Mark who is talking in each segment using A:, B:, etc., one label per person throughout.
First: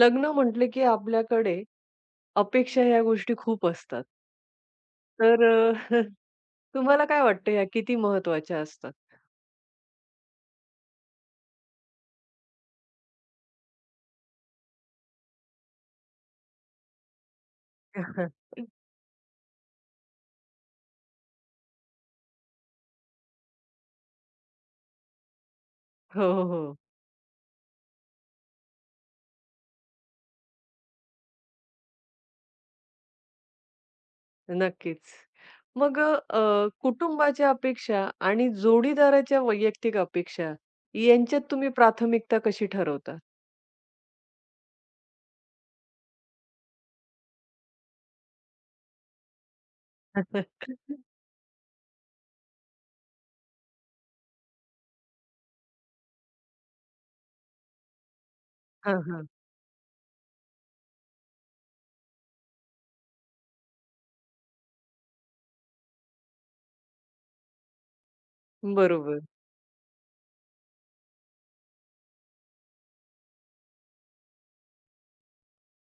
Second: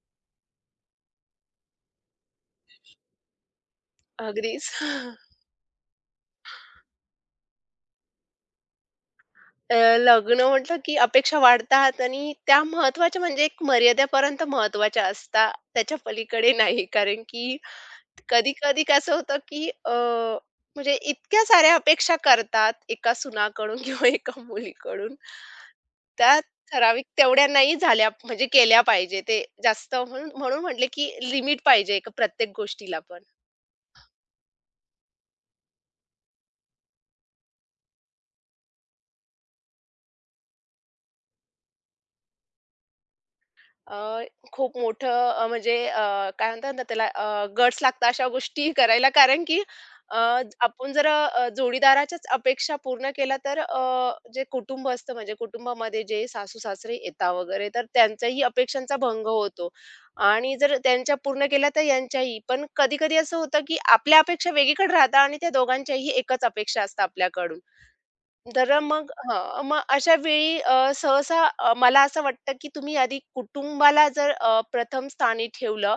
A: लग्न म्हटलं की आपल्याकडे अपेक्षा ह्या गोष्टी खूप असतात.
B: अगदीच.
A: तर तुम्हाला काय वाटतं ह्या किती महत्त्वाच्या असतात?
B: लग्न म्हटलं की अपेक्षा वाढतात आणि त्या महत्त्वाच्या म्हणजे एक मर्यादेपर्यंत महत्त्वाच्या असतात. त्याच्या पलीकडे नाही. कारण की कधी-कधी कसं होतं की म्हणजे इतक्या साऱ्या अपेक्षा करतात एका सुनाकडून किंवा एका मुलीकडून.
A: हो,
B: त्या
A: हो, हो.
B: ठराविक तेवढ्या नाही झाल्या म्हणजे केल्या पाहिजे. ते जास्त म्हणून म्हणून म्हटले की लिमिट पाहिजे एका प्रत्येक गोष्टीला पण.
A: नक्कीच. मग कुटुंबाच्या अपेक्षा आणि जोडीदाराच्या वैयक्तिक अपेक्षा यांच्यात तुम्ही प्राथमिकता कशी ठरवता?
B: अ, खूप मोठं म्हणजे काय म्हणतात ना त्याला गट्स लागतात अशा गोष्टी करायला. कारण की अ, आपण जर जोडीदाराच्याच अपेक्षा पूर्ण केल्या तर जे कुटुंब असतं म्हणजे कुटुंबामध्ये जे सासू-सासरे येतात वगैरे तर त्यांच्याही अपेक्षांचा
A: हां,
B: भंग
A: हां.
B: होतो आणि जर त्यांच्या पूर्ण केल्या तर यांच्याही. पण कधी-कधी असं होतं की आपल्या अपेक्षा वेगळीकडे राहतात आणि त्या दोघांच्याही एकच अपेक्षा असतात आपल्याकडून. तर मग
A: बरोबर.
B: हां, मग अशा वेळी सहसा मला असं वाटतं, की तुम्ही आधी कुटुंबाला जर प्रथम स्थानी ठेवलं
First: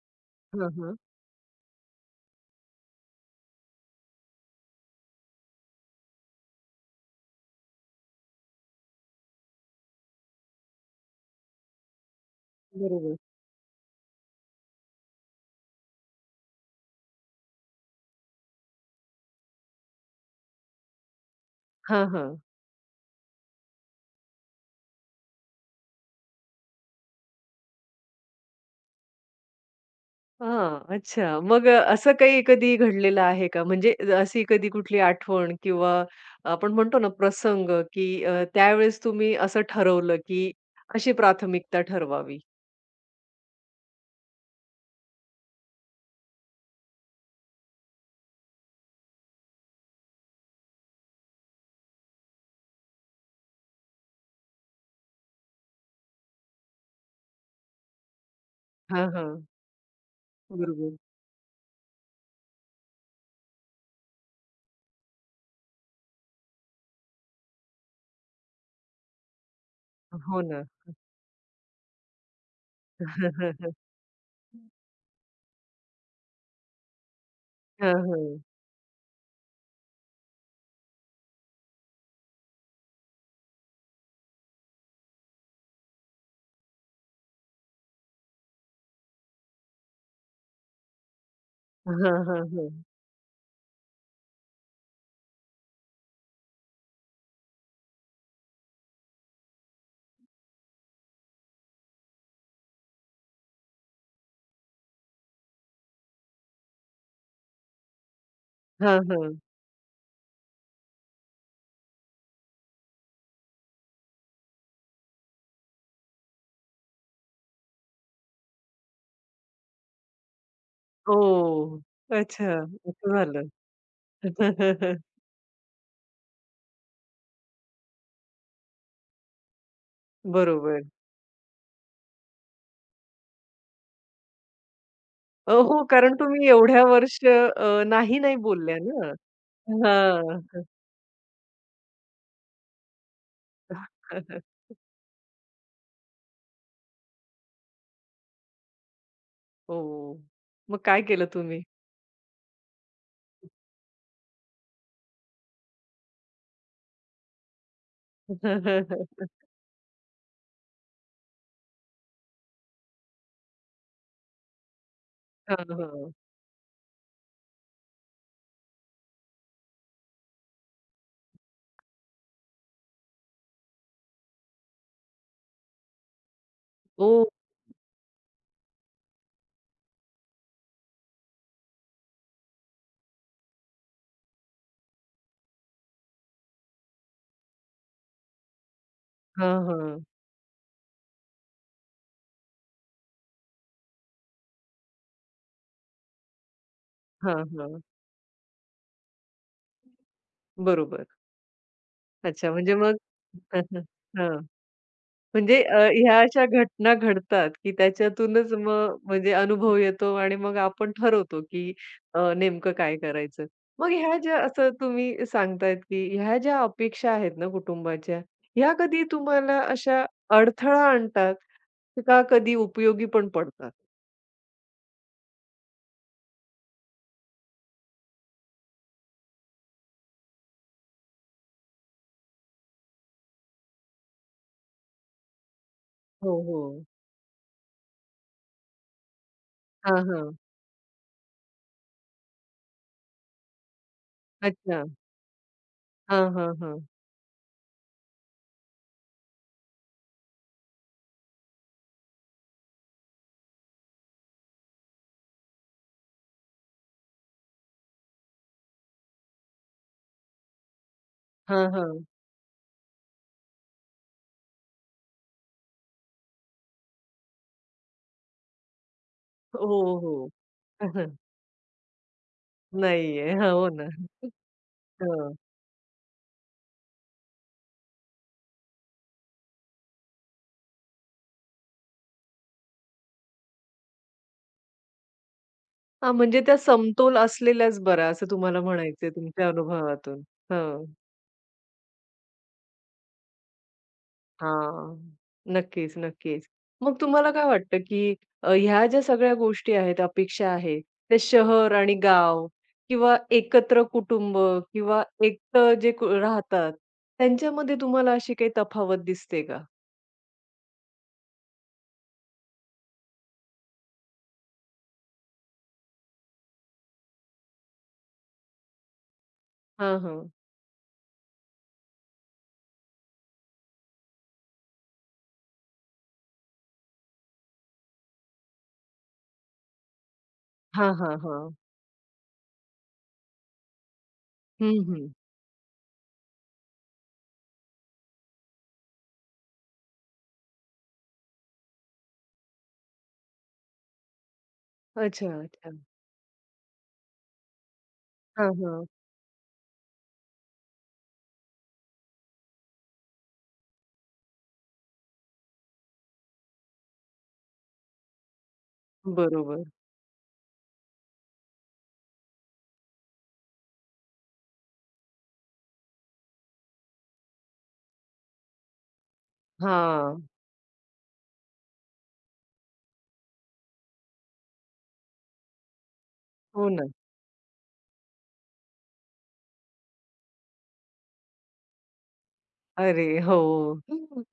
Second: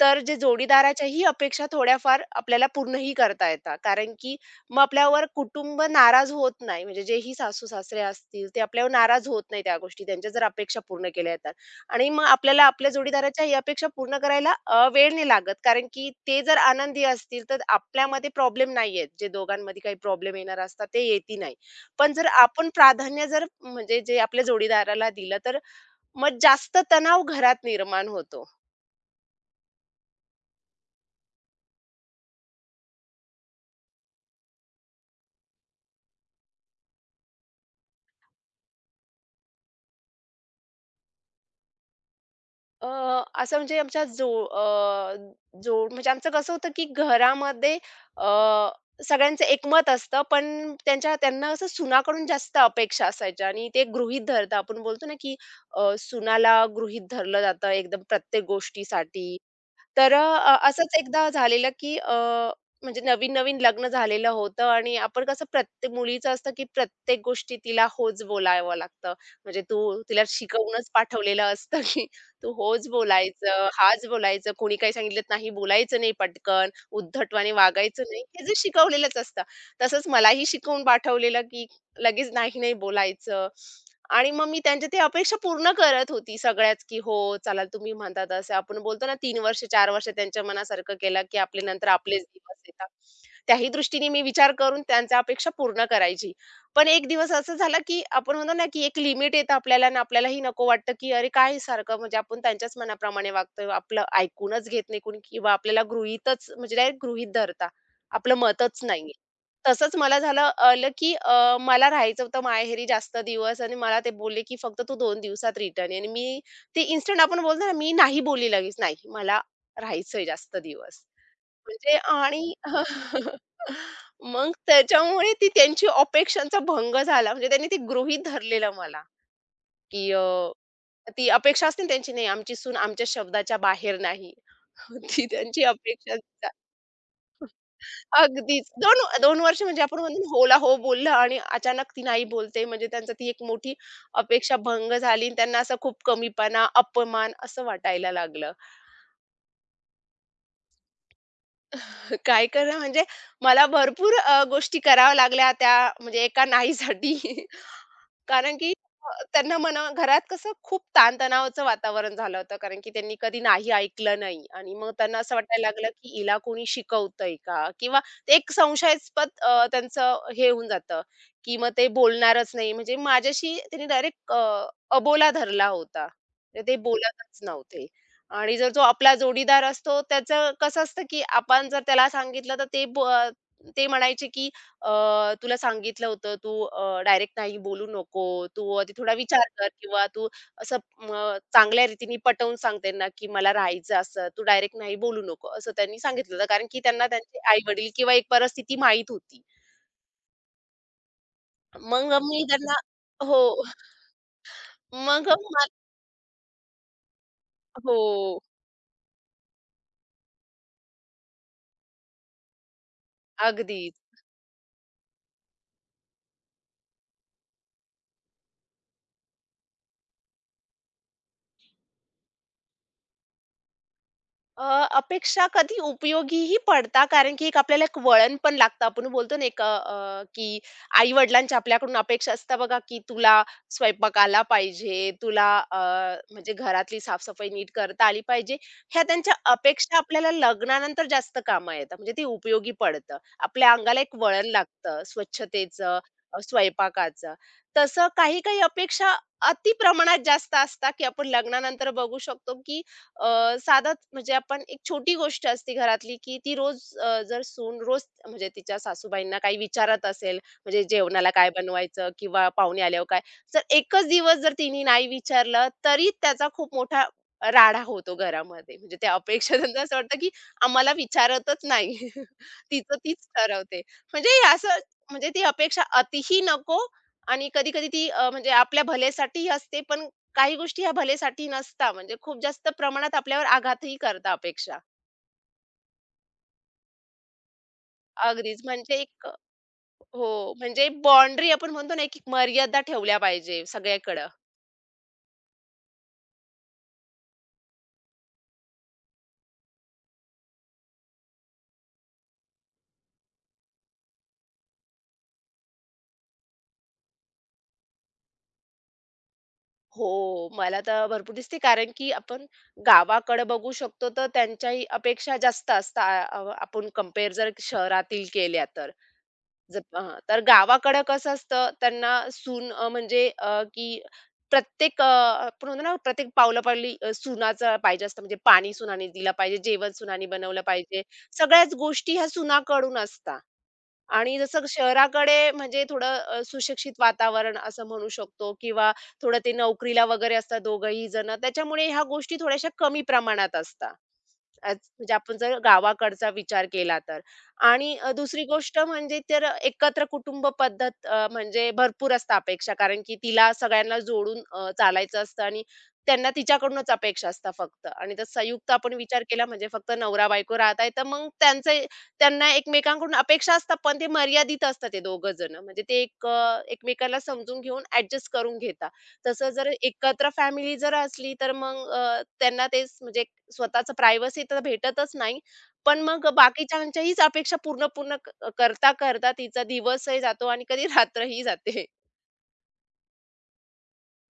B: तर जे
A: हां, हां.
B: जोडीदाराच्याही अपेक्षा थोड्याफार आपल्याला पूर्णही करता येतात. कारण की मग आपल्यावर कुटुंब नाराज होत नाही. म्हणजे जेही सासू-सासरे असतील, ते आपल्यावर नाराज होत नाही त्या गोष्टी. त्यांच्या जर अपेक्षा पूर्ण केल्या जातात आणि मग आपल्याला आपल्या
A: बरोबर.
B: जोडीदाराच्या ही अपेक्षा पूर्ण करायला वेळ नाही लागत. कारण की ते जर आनंदी असतील, तर आपल्यामध्ये प्रॉब्लेम नाही आहेत. जे दोघांमध्ये काही प्रॉब्लेम येणार असतात, ते येतही नाही.
A: हां,
B: पण जर
A: हां.
B: आपण प्राधान्य जर म्हणजे जे आपल्या जोडीदाराला दिलं, तर मग जास्त तणाव घरात निर्माण होतो.
A: हां, अच्छा. मग असं काही कधी घडलेलं आहे का? म्हणजे अशी कधी कुठली आठवण किंवा आपण म्हणतो ना प्रसंग, की त्यावेळेस तुम्ही असं ठरवलं, की अशी प्राथमिकता ठरवावी?
B: अ, असं म्हणजे आमच्या जो अ, जोड म्हणजे आमचं कसं होतं, की घरामध्ये अ, सगळ्यांचं एकमत असतं, पण त्यांच्या त्यांना असं सुनाकडून जास्त अपेक्षा असायच्या आणि ते गृहीत धरतात. आपण बोलतो ना, की सुनाला गृहीत धरलं जातं एकदम प्रत्येक
A: हां, हां.
B: गोष्टीसाठी. तर
A: बरोबर.
B: असंच एकदा झालेलं, की म्हणजे नवीन-नवीन लग्न झालेलं होतं आणि आपण कसं प्रत्येक मुलीचं असतं, की प्रत्येक गोष्टी तिला होच बोलावं लागतं. म्हणजे तू तिला
A: हो ना.
B: शिकवूनच पाठवलेलं असतं, की तू होच बोलायचं, हाच बोलायचं, कोणी काही सांगितलं तर नाही बोलायचं नाही पटकन, उद्धटवाने
A: हां,
B: वागायचं नाही,
A: हां.
B: हे जे शिकवलेलंच असतं. तसंच मलाही शिकवून पाठवलेलं, की लगेच नाही-नाही बोलायचं. आणि मग मी त्यांच्या ती अपेक्षा पूर्ण करत होती सगळ्याच, की हो, चला तुम्ही म्हणता तसं. आपण बोलतो ना 3 वर्ष, 4 वर्ष त्यांच्या मनासारखं केलं, की आपले नंतर
A: हां,
B: आपलेच
A: हां,
B: दिवस
A: हां.
B: येतात. त्याही दृष्टीने मी विचार करून त्यांच्या अपेक्षा पूर्ण करायची. पण एक दिवस असं झालं, की आपण म्हणतो ना, की एक लिमिट येतं आपल्याला आणि आपल्यालाही नको वाटतं, की अरे काय सारखं म्हणजे आपण त्यांच्याच मनाप्रमाणे वागतोय. आपलं ऐकूनच घेत नाही कोणी किंवा आपल्याला गृहीतच म्हणजे डायरेक्ट गृहीत धरता. आपलं मतच
A: हां,
B: नाहीये.
A: हां.
B: तसंच मला झालं आलं, की मला राहायचं होतं माहेरी जास्त दिवस आणि मला ते बोलले, की "फक्त तू 2 दिवसात रिटर्न ये." आणि मी ते इन्स्टंट आपण बोलतो ना, मी नाही बोलली लगेच, "नाही, मला राहायचंय जास्त दिवस."
A: ओह!
B: म्हणजे
A: अच्छा,
B: आणि
A: असं झालं.
B: मग त्याच्यामुळे ती त्यांची अपेक्षांचा भंग झाला. म्हणजे त्यांनी ते गृहीत धरलेलं मला. की
A: बरोबर.
B: ती अपेक्षा असते ना त्यांची, "नाही, आमची सून आमच्या शब्दाच्या बाहेर नाही." ती त्यांची
A: हो, कारण
B: अपेक्षा
A: तुम्ही
B: असतात.
A: एवढ्या वर्ष नाही, नाही
B: अगदीच.
A: बोलल्या
B: 2
A: ना.
B: 2 वर्ष म्हणजे आपण म्हणतो होला
A: हां.
B: हो बोललं आणि अचानक ती नाही बोलते, म्हणजे त्यांचा ती एक मोठी अपेक्षा भंग झाली आणि त्यांना असं खूप कमीपणा, अपमान असं वाटायला लागलं.
A: हो. मग काय केलं तुम्ही?
B: काय करणं म्हणजे मला भरपूर गोष्टी कराव्या लागल्या त्या म्हणजे एका नाहीसाठी. कारण की त्यांना म्हणा घरात कसं खूप ताणतणावाचं वातावरण झालं होतं. कारण की त्यांनी कधी नाही ऐकलं नाही आणि मग त्यांना असं
A: हां,
B: वाटायला लागलं, की
A: हां.
B: हिला कोणी शिकवतंय का? किंवा ते एक संशयास्पद त्यांचं हे होऊन जातं, की मग ते बोलणारच नाही. म्हणजे माझ्याशी त्यांनी डायरेक्ट अबोला धरला होता. तर ते
A: ओह!
B: बोलतच नव्हते. आणि जर जो आपला जोडीदार असतो त्याचं कसं असतं, की आपण जर त्याला सांगितलं तर ते म्हणायचे, की तुला सांगितलं होतं, तू डायरेक्ट नाही बोलू नको. तू आधी थोडा विचार
A: हां,
B: कर
A: हां.
B: किंवा तू असं चांगल्या रीतीने पटवून सांग त्यांना, की मला राहायचं असं. तू डायरेक्ट नाही बोलू नको, असं त्यांनी सांगितलं होतं. कारण की त्यांना त्यांचे
A: हां, हां.
B: आई-वडील किंवा एक परिस्थिती माहीत होती.
A: बरोबर.
B: मग मी
A: अच्छा
B: त्यांना
A: म्हणजे मग
B: हो.
A: हां.
B: मग
A: म्हणजे
B: मा-
A: ह्या अशा घटना घडतात, की
B: हो.
A: त्याच्यातूनच मग म्हणजे अनुभव येतो आणि मग आपण ठरवतो, की नेमकं काय करायचं.
B: अगदी.
A: मग ह्या ज्या असं तुम्ही सांगतायत, की ह्या ज्या अपेक्षा आहेत ना कुटुंबाच्या, ह्या कधी तुम्हाला अशा अडथळा आणतात, का कधी उपयोगी पण पडतात?
B: अ, अपेक्षा कधी उपयोगीही पडतात कारण की एक आपल्याला एक वळण पण लागतं. आपण बोलतो ना एक अ, अ, की आई-वडिलांच्या आपल्याकडून अपेक्षा असतात बघा, की तुला स्वयंपाक आला पाहिजे, तुला
A: हो,
B: म्हणजे
A: हो.
B: घरातली साफ-सफाई नीट करता आली पाहिजे. ह्या त्यांच्या अपेक्षा
A: हां,
B: आपल्याला
A: हां.
B: लग्नानंतर जास्त कामं येतात. म्हणजे ते उपयोगी पडतं. आपल्या अंगाला एक वळण
A: अच्छा.
B: लागतं स्वच्छतेचं,
A: हां, हां, हां.
B: स्वयंपाकाचं. तसं काही-काही अपेक्षा अति प्रमाणात जास्त असतात, की आपण लग्नानंतर बघू शकतो, की साधंच म्हणजे आपण एक छोटी गोष्ट असते घरातली, की ती रोज जर सून रोज म्हणजे तिच्या सासूबाईंना काही विचारत असेल, म्हणजे जेवणाला काय
A: हां, हां.
B: बनवायचं किंवा पाहुणे आल्यावर काय. जर एकच दिवस जर तिने नाही विचारलं, तरी त्याचा खूप मोठा राडा होतो घरामध्ये. म्हणजे त्या अपेक्षा त्यांना असं
A: हो,
B: वाटतं, की
A: हो.
B: आम्हाला विचारतच नाही. तिचं तीच
A: नाहीये. हां, हो
B: ठरवते.
A: ना.
B: म्हणजे हे असं म्हणजे
A: हां.
B: ती अपेक्षा अतिही नको आणि कधी-कधी ती म्हणजे आपल्या भल्यासाठीही असते, पण काही गोष्टी ह्या भलेसाठी नसता म्हणजे खूप जास्त प्रमाणात आपल्यावर आघातही करता अपेक्षा.
A: हां, म्हणजे त्या समतोल असलेल्याच बऱ्या असं
B: अगदीच
A: तुम्हाला
B: म्हणजे
A: म्हणायचंय
B: एक
A: तुमच्या अनुभवातून.
B: हो,
A: हं.
B: म्हणजे बाउंडरी आपण म्हणतो ना, एक एक मर्यादा ठेवल्या पाहिजे सगळ्याकडं.
A: हां. नक्कीच, नक्कीच. मग तुम्हाला काय वाटतं, की ह्या ज्या सगळ्या गोष्टी आहेत, अपेक्षा आहेत, ते शहर आणि गाव किंवा एकत्र कुटुंब किंवा एकटं जे क राहतात, त्यांच्यामध्ये तुम्हाला अशी काही तफावत दिसते का?
B: हो, मला तर भरपूर दिसते कारण की आपण गावाकडं बघू शकतो तर त्यांच्याही अपेक्षा जास्त असतात आपण कंपेअर जर शहरातील केल्या तर. जप
A: हां,
B: हां.
A: हां.
B: तर गावाकडं कसं असतं, त्यांना सून की प्रत्येक आपण म्हणतो ना, प्रत्येक पावला-पावली सुनाचं पाहिजे असतं. म्हणजे पाणी सुनाने दिलं पाहिजे, जेवण सुनाने बनवलं
A: हां,
B: पाहिजे.
A: हां, हां.
B: सगळ्याच गोष्टी ह्या सुनाकडून असतात. आणि जसं
A: हं, हं.
B: शहराकडे म्हणजे थोडं सुशिक्षित वातावरण असं म्हणू शकतो किंवा थोडं ते नोकरीला वगैरे असतात दोघंही जण. त्याच्यामुळे ह्या गोष्टी थोड्याशा कमी प्रमाणात असतात. आज म्हणजे
A: अच्छा,
B: आपण जर
A: अच्छा.
B: गावाकडचा विचार केला तर. आणि दुसरी
A: हां,
B: गोष्ट
A: हां.
B: म्हणजे तर एकत्र कुटुंब पद्धत म्हणजे भरपूर असतं अपेक्षा कारण की तिला सगळ्यांना जोडून चालायचं असतं आणि त्यांना तिच्याकडूनच अपेक्षा असतात फक्त आणि जर संयुक्त आपण विचार केला
A: बरोबर.
B: म्हणजे फक्त नवरा-बायको राहत आहे, तर मग त्यांचं त्यांना एकमेकांकडून अपेक्षा असतात, पण ते मर्यादित असतात ते दोघं जण. म्हणजे ते एक एकमेकाला समजून घेऊन ॲडजस्ट करून घेतात. तसं जर
A: हां.
B: एकत्र फॅमिली जर असली, तर मग त्यांना तेच म्हणजे स्वतःचं प्रायव्हसी तर भेटतच नाही. पण मग
A: हो ना.
B: बाकीच्यांच्याहीच अपेक्षा पूर्ण पूर्ण करता, करता तिचा दिवसही जातो आणि कधी रात्रही जाते.
A: अरे हो.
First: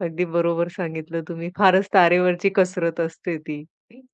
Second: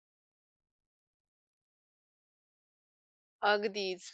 A: अगदी बरोबर सांगितलं तुम्ही. फारच तारेवरची कसरत असते ती.
B: अगदीच.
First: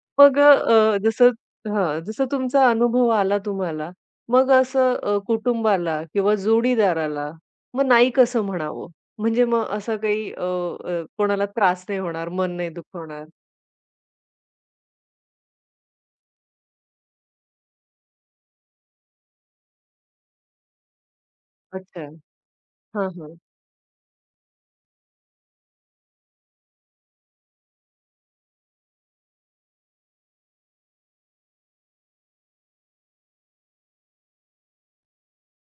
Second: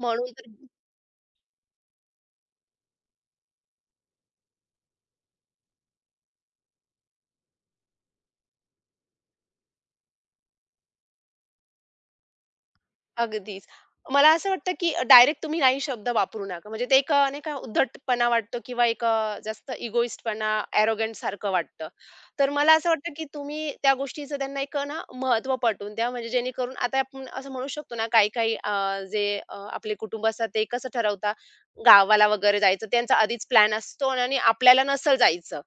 B: म्हणून
A: मग
B: तर
A: जसं हां, जसं तुमचा अनुभव आला तुम्हाला, मग असं कुटुंबाला किंवा जोडीदाराला मग नाही कसं म्हणावं? म्हणजे मग असं काही अ, अ, कोणाला त्रास नाही होणार, मन नाही दुखवणार.
B: अगदीच. मला असं वाटतं, की डायरेक्ट तुम्ही नाही शब्द वापरू नका. म्हणजे ते एक नाही का उद्धटपणा वाटतो किंवा एक जास्त इगोइस्टपणा, अरोगंट सारखं वाटतं.
A: अच्छा.
B: तर मला असं
A: हां,
B: वाटतं, की
A: हां.
B: तुम्ही त्या गोष्टीचं त्यांना एक ना महत्त्व पटवून द्या. म्हणजे जेणेकरून आता आपण असं म्हणू शकतो ना, काही-काही जे आपले कुटुंब असतात ते कसं ठरवतात, गावाला वगैरे जायचं त्यांचा आधीच प्लॅन असतो आणि आपल्याला नसेल जायचं.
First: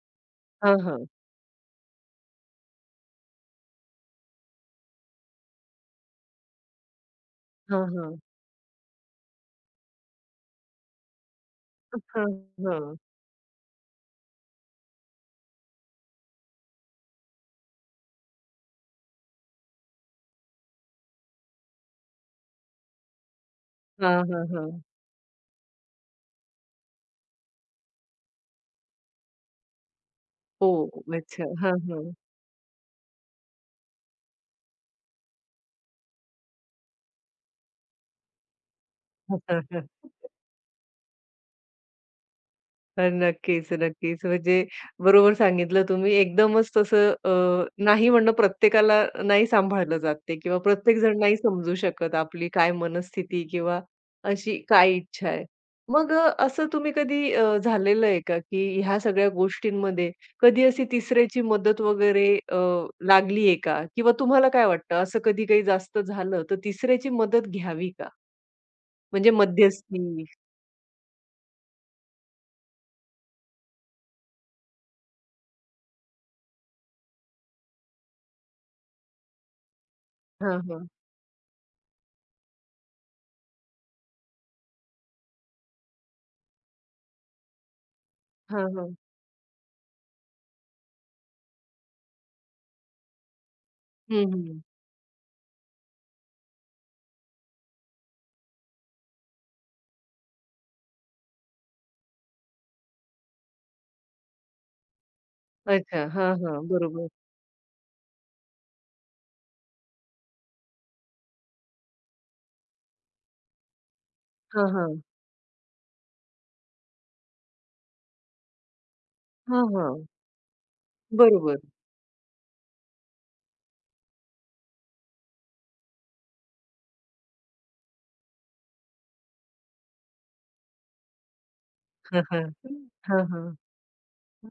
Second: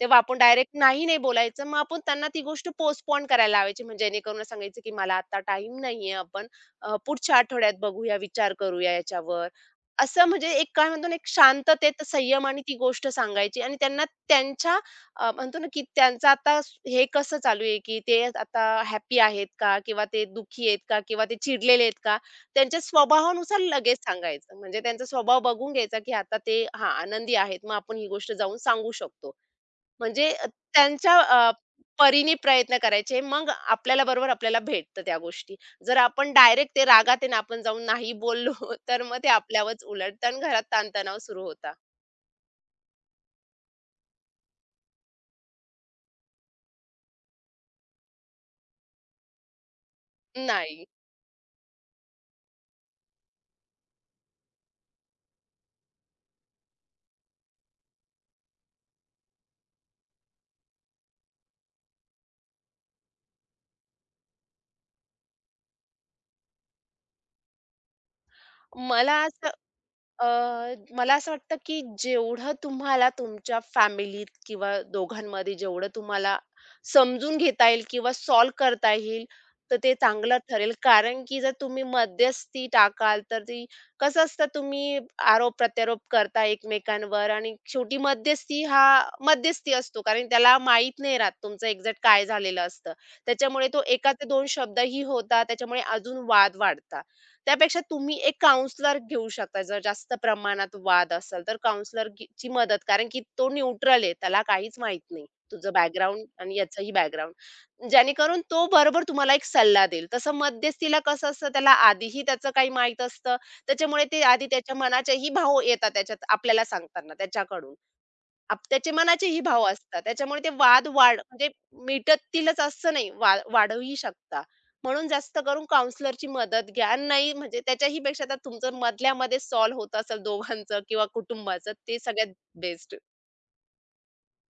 B: तेव्हा आपण डायरेक्ट
A: हां,
B: नाही,
A: हां.
B: नाही बोलायचं. मग आपण त्यांना ती गोष्ट पोस्टपोन करायला लावायची. म्हणजे जेणेकरून सांगायचं, की "मला आता टाईम नाहीये. आपण पुढच्या आठवड्यात
A: हां,
B: बघूया,
A: हां.
B: विचार करूया याच्यावर. असं म्हणजे एक काय म्हणतो ना, एक शांततेत,
A: हां,
B: संयमाने ती
A: हां.
B: गोष्ट सांगायची आणि त्यांना त्यांच्या म्हणतो ना, की त्यांचं आता हे कसं चालू आहे, की ते आता हॅपी आहेत का? किंवा ते दुःखी आहेत का? किंवा ते चिडलेले आहेत का? त्यांच्या स्वभावानुसार लगेच
A: हां, हां,
B: सांगायचं.
A: हां.
B: म्हणजे त्यांचा स्वभाव बघून घ्यायचा, की आता ते हां, आनंदी आहेत. मग आपण ही गोष्ट जाऊन सांगू शकतो. म्हणजे
A: हो.
B: त्यांच्या
A: अच्छा. हां,
B: परीने प्रयत्न करायचे. मग आपल्याला बरोबर आपल्याला भेटतं त्या गोष्टी. जर आपण डायरेक्ट ते रागात आहे ना, आपण जाऊन नाही बोललो, तर मग ते आपल्यावरच उलटतं आणि घरात ताणतणाव सुरू होता.
A: नक्कीच, नक्कीच. म्हणजे बरोबर सांगितलं तुम्ही. एकदमच तसं नाही म्हणणं प्रत्येकाला नाही सांभाळलं जात ते किंवा
B: नाही.
A: प्रत्येकजण नाही समजू शकत आपली काय मनस्थिती किंवा अशी काय इच्छा आहे. मग असं तुम्ही कधी झालेलं आहे का, की ह्या सगळ्या गोष्टींमध्ये कधी अशी तिसऱ्याची मदत वगैरे लागली आहे का? किंवा तुम्हाला काय वाटतं असं कधी काही जास्त झालं तर तिसऱ्याची मदत घ्यावी का?
B: मला
A: म्हणजे
B: असं
A: मध्यस्थी
B: अ, मला असं वाटतं, की जेवढं तुम्हाला तुमच्या फॅमिलीत किंवा दोघांमध्ये जेवढं तुम्हाला समजून घेता येईल किंवा सॉल्व्ह करता येईल, तर ते चांगलं
A: हां,
B: ठरेल.
A: हां.
B: कारण की जर तुम्ही मध्यस्थी टाकाल, तर ती कसं असतं तुम्ही आरोप-प्रत्यारोप करता एकमेकांवर आणि शेवटी
A: हां, हां.
B: मध्यस्थी असतो. कारण त्याला माहीत नाही राहत तुमचं एक्झॅक्ट काय झालेलं असतं. त्याच्यामुळे तो 1 ते
A: हं,
B: शब्दही होतात. त्याच्यामुळे अजून वाद वाढतात. त्यापेक्षा तुम्ही एक काउंसलर घेऊ शकता. जर जास्त प्रमाणात वाद असेल, तर काउंसलर ची मदत कारण की तो न्यूट्रल आहे. त्याला काहीच माहीत नाही. तुझं
A: अच्छा.
B: बॅकग्राऊंड
A: हां,
B: आणि
A: हां.
B: याचंही
A: बरोबर.
B: बॅकग्राऊंड. जेणेकरून तो बरोबर तुम्हाला एक सल्ला देईल. तसं मध्यस्थीला कसं असतं, त्याला आधीही त्याचं काही माहीत असतं. त्याच्यामुळे ते आधी
A: हां,
B: त्याच्या
A: हां.
B: मनाचेही भाव येतात त्याच्यात आपल्याला सांगताना त्याच्याकडून. त्याचे मनाचेही भाव
A: हां, हां.
B: असतात. त्याच्यामुळे ते वाद वाढ म्हणजे
A: बरोबर.
B: मिटतीलच असं नाही, वाढूही शकता. म्हणून जास्त करून काउंसलरची मदत घ्या. नाही म्हणजे त्याच्याही पेक्षा तर तुमचं मधल्यामध्ये सॉल्व्ह होत असेल दोघांचं किंवा कुटुंबाचं ते
A: हां,
B: सगळ्यात
A: हां.
B: बेस्ट.
A: हां, हां.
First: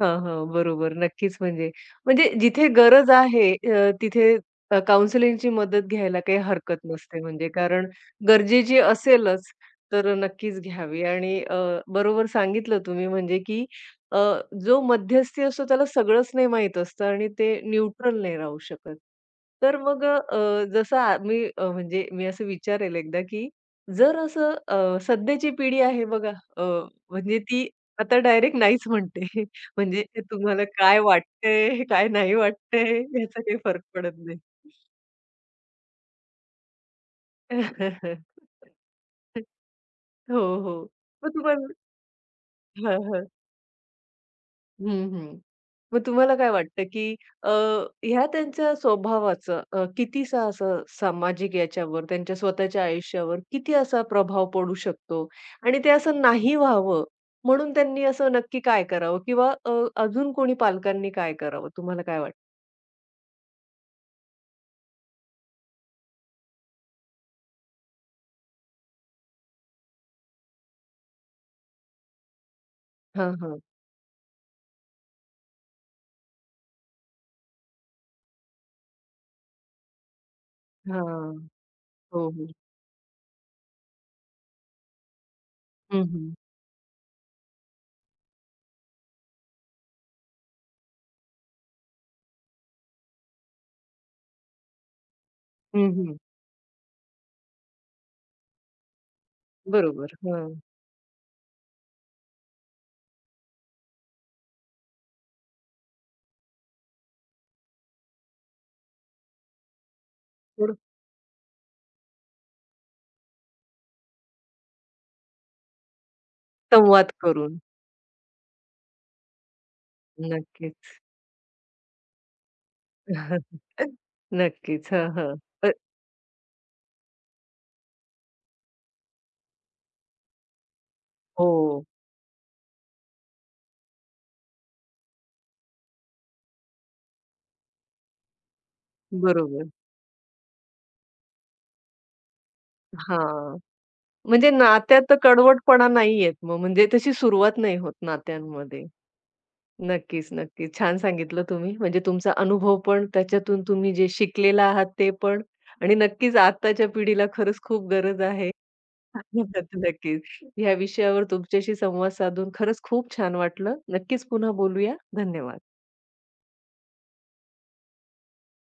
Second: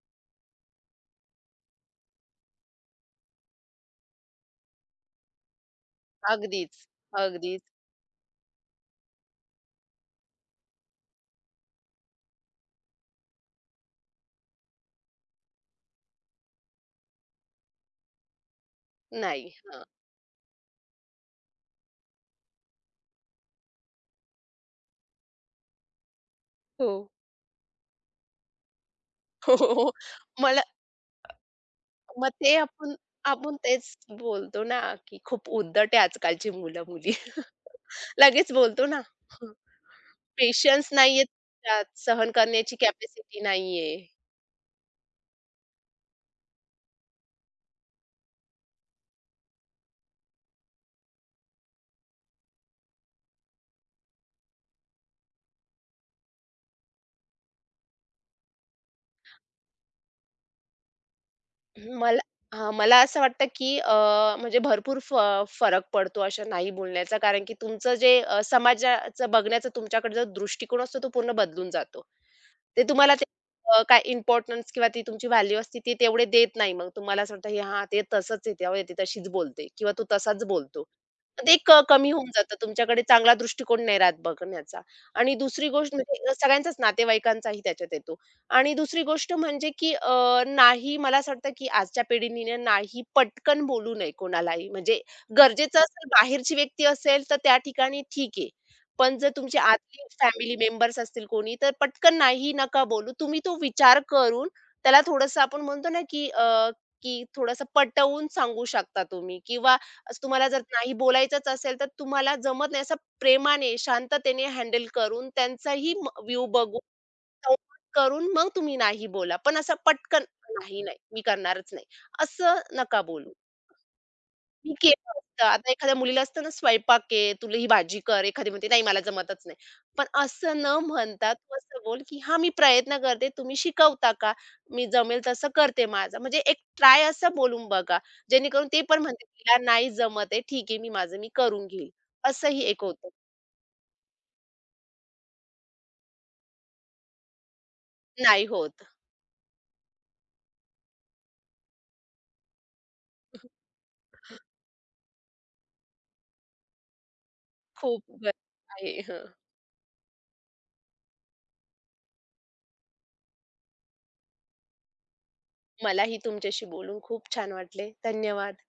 A: हां, हां. बरोबर. नक्कीच म्हणजे, म्हणजे जिथे गरज आहे तिथे काउन्सिलिंगची मदत घ्यायला काही
B: अगदीच,
A: हरकत नसते म्हणजे
B: अगदीच.
A: कारण गरजेची असेलच तर नक्कीच घ्यावी आणि बरोबर सांगितलं तुम्ही म्हणजे की अ, जो मध्यस्थी असतो त्याला सगळंच नाही माहीत असतं आणि ते न्यूट्रल नाही राहू शकत.
B: नाही.
A: तर
B: हां.
A: मग अ, जसं आ मी अ, म्हणजे मी असं विचारेल एकदा की जर असं सध्याची पिढी आहे बघा अ,
B: हो.
A: म्हणजे ती आता डायरेक्ट नाहीच म्हणते.
B: हो. हो.
A: म्हणजे ते
B: मला
A: तुम्हाला काय वाटतंय, काय
B: मग
A: नाही
B: ते आपण
A: वाटतंय याचा
B: आपण
A: काही फरक
B: तेच
A: पडत नाही.
B: बोलतो ना, की खूप उद्धट आहे आजकालची मुलं-मुली. लगेच बोलतो ना.
A: हो, हो.
B: पेशन्स नाहीये
A: मग तुम्हाला
B: त्यात, सहन करण्याची
A: हां, हां.
B: कॅपॅसिटी नाहीये.
A: हं, हं. मग तुम्हाला काय वाटतं, की अ, ह्या त्यांच्या स्वभावाचं कितीसा असं सामाजिक याच्यावर, त्यांच्या स्वतःच्या आयुष्यावर किती असा प्रभाव पडू शकतो? आणि ते असं नाही व्हावं म्हणून त्यांनी असं नक्की काय करावं? किंवा अजून कोणी पालकांनी काय करावं? तुम्हाला काय
B: मला
A: वाटतं?
B: हां, मला असं वाटतं, की म्हणजे भरपूर फरक पडतो अशा नाही बोलण्याचा. कारण की तुमचं जे समाजाचं बघण्याचा तुमच्याकडे जो दृष्टिकोन असतो, तो पूर्ण बदलून जातो. ते तुम्हाला ते
A: हां, हां.
B: काय इम्पोर्टन्स किंवा ती तुमची व्हॅल्यू असते, ती तेवढे देत नाही. मग तुम्हाला असं वाटतं, की "हां, ते तसंच आहे, त्यामुळे ती तशीच बोलते" किंवा "तो तसाच बोलतो."
A: हां.
B: ते एक कमी होऊन
A: हो, हो.
B: जातं. तुमच्याकडे चांगला दृष्टिकोन नाही राहत बघण्याचा. आणि दुसरी गोष्ट
A: हं,
B: म्हणजे
A: हं.
B: सगळ्यांचाच, नातेवाईकांचाही त्याच्यात येतो. आणि दुसरी गोष्ट म्हणजे की नाही मला असं वाटतं की आजच्या पिढीने नाही पटकन बोलू नये कोणालाही. म्हणजे गरजेचं असेल, बाहेरची व्यक्ती असेल तर त्या ठिकाणी ठीक आहे. पण जर तुमचे आतले
A: बरोबर.
B: फॅमिली
A: हं.
B: मेंबर्स असतील कोणी, तर पटकन नाही नका बोलू. तुम्ही तो विचार करून त्याला थोडंसं आपण म्हणतो ना की की थोडंसं पटवून सांगू शकता तुम्ही किंवा असं तुम्हाला जर
A: थोडं
B: नाही बोलायचंच असेल, तर तुम्हाला जमत नाही असं प्रेमाने, शांततेने हँडल करून त्यांचाही व्यू संवाद
A: संवाद करून.
B: करून मग तुम्ही नाही बोला. पण असं पटकन नाही, नाही,
A: नक्कीच.
B: मी करणारच नाही. असं नका बोलू. मी
A: नक्कीच.
B: केलं
A: हं, हं.
B: असतं. आता
A: अ,
B: एखाद्या मुलीला असतं ना, स्वयंपाक आहे, तुला ही भाजी कर. एखादी म्हणते, "नाही, मला जमतच नाही." पण असं न म्हणता तू असं
A: हो.
B: बोल, की "हां, मी प्रयत्न करते. तुम्ही शिकवता का? मी जमेल तसं करते माझं." म्हणजे एक ट्राय असं बोलून बघा, जेणेकरून ते पण म्हणतील, "तिला
A: बरोबर.
B: नाही जमत आहे. ठीक आहे, मी माझं मी करून घेईल." असंही एक होतं.
A: हां. म्हणजे नात्यात कडवटपणा नाही येत मग. म्हणजे तशी सुरुवात नाही होत
B: नाही होत.
A: नात्यांमध्ये. नक्कीच, नक्कीच. छान सांगितलं तुम्ही. म्हणजे तुमचा अनुभव पण, त्याच्यातून तुम्ही जे शिकलेला आहात ते पण आणि नक्कीच आत्ताच्या पिढीला खरंच खूप
B: खूप
A: गरज आहे.
B: गरज आहे.
A: नक्कीच. ह्या विषयावर तुमच्याशी संवाद साधून खरंच खूप छान वाटलं. नक्कीच पुन्हा बोलूया. धन्यवाद.
B: मलाही तुमच्याशी बोलून खूप छान वाटले. धन्यवाद.